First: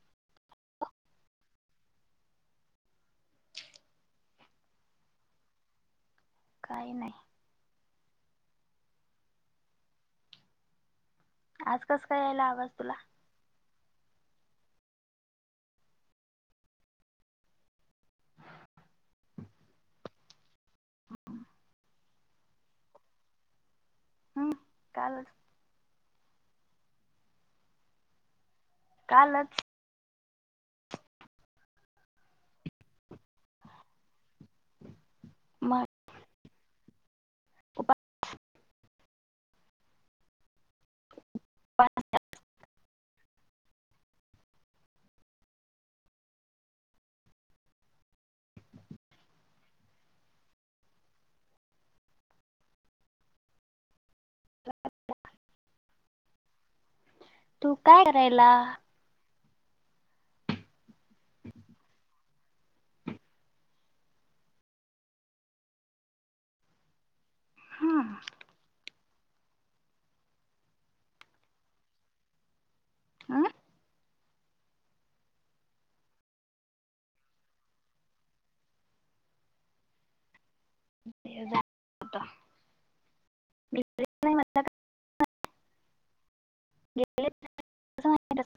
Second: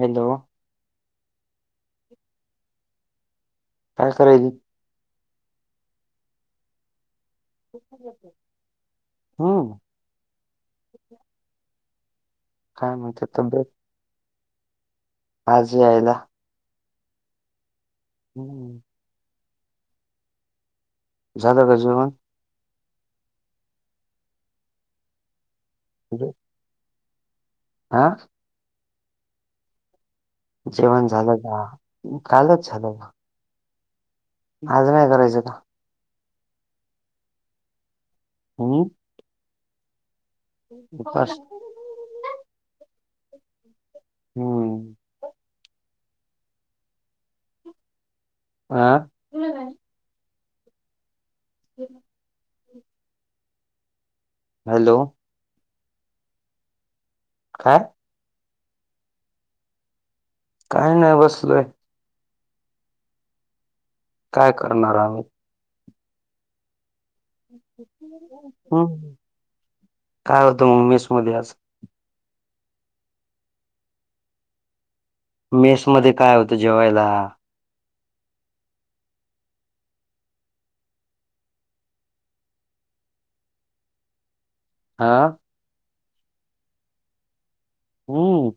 Hello. काय करायच. काही नाही. हम्म. आज कस काय यायला आवाज. तुला काय म्हणते तबेत. आज आहेयला. हुम्म. झालं का जेवन. का बरं. हो [unintelligible] आ. कालच. जेवण झालं का कालच झालं बघ. आज नाही करायचं का. मा तुपा [inaudible] हुम. उपाशी. हा हा [inaudible] बोल की. हुम्म. आ. येत नाही. हॅलो. तू काय करायला. काही नाही बसलय. काय करणार आहोत. हम्म हम् काय होतं मेश मध्ये आज. आं. मेस मध्ये काय होतं जेवायला. हो नाही म [inaudible] हा. हु.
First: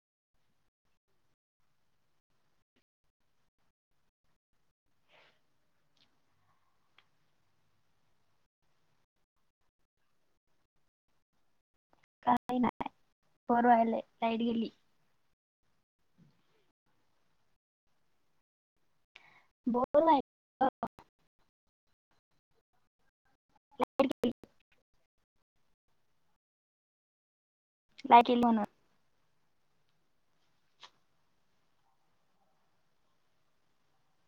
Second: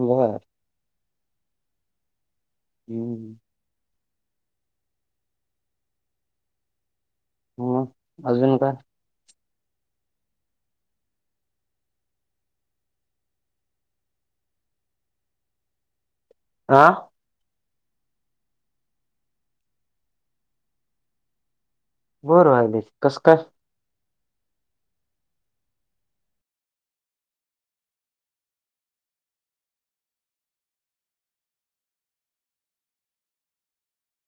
नको मला. हम्म. मग अजून काय. काही नाही बरवायला लाईट गेली. आ. बोर व्हायले. बोर व्हायले कस काय. [inaudible] बाय की लोणार.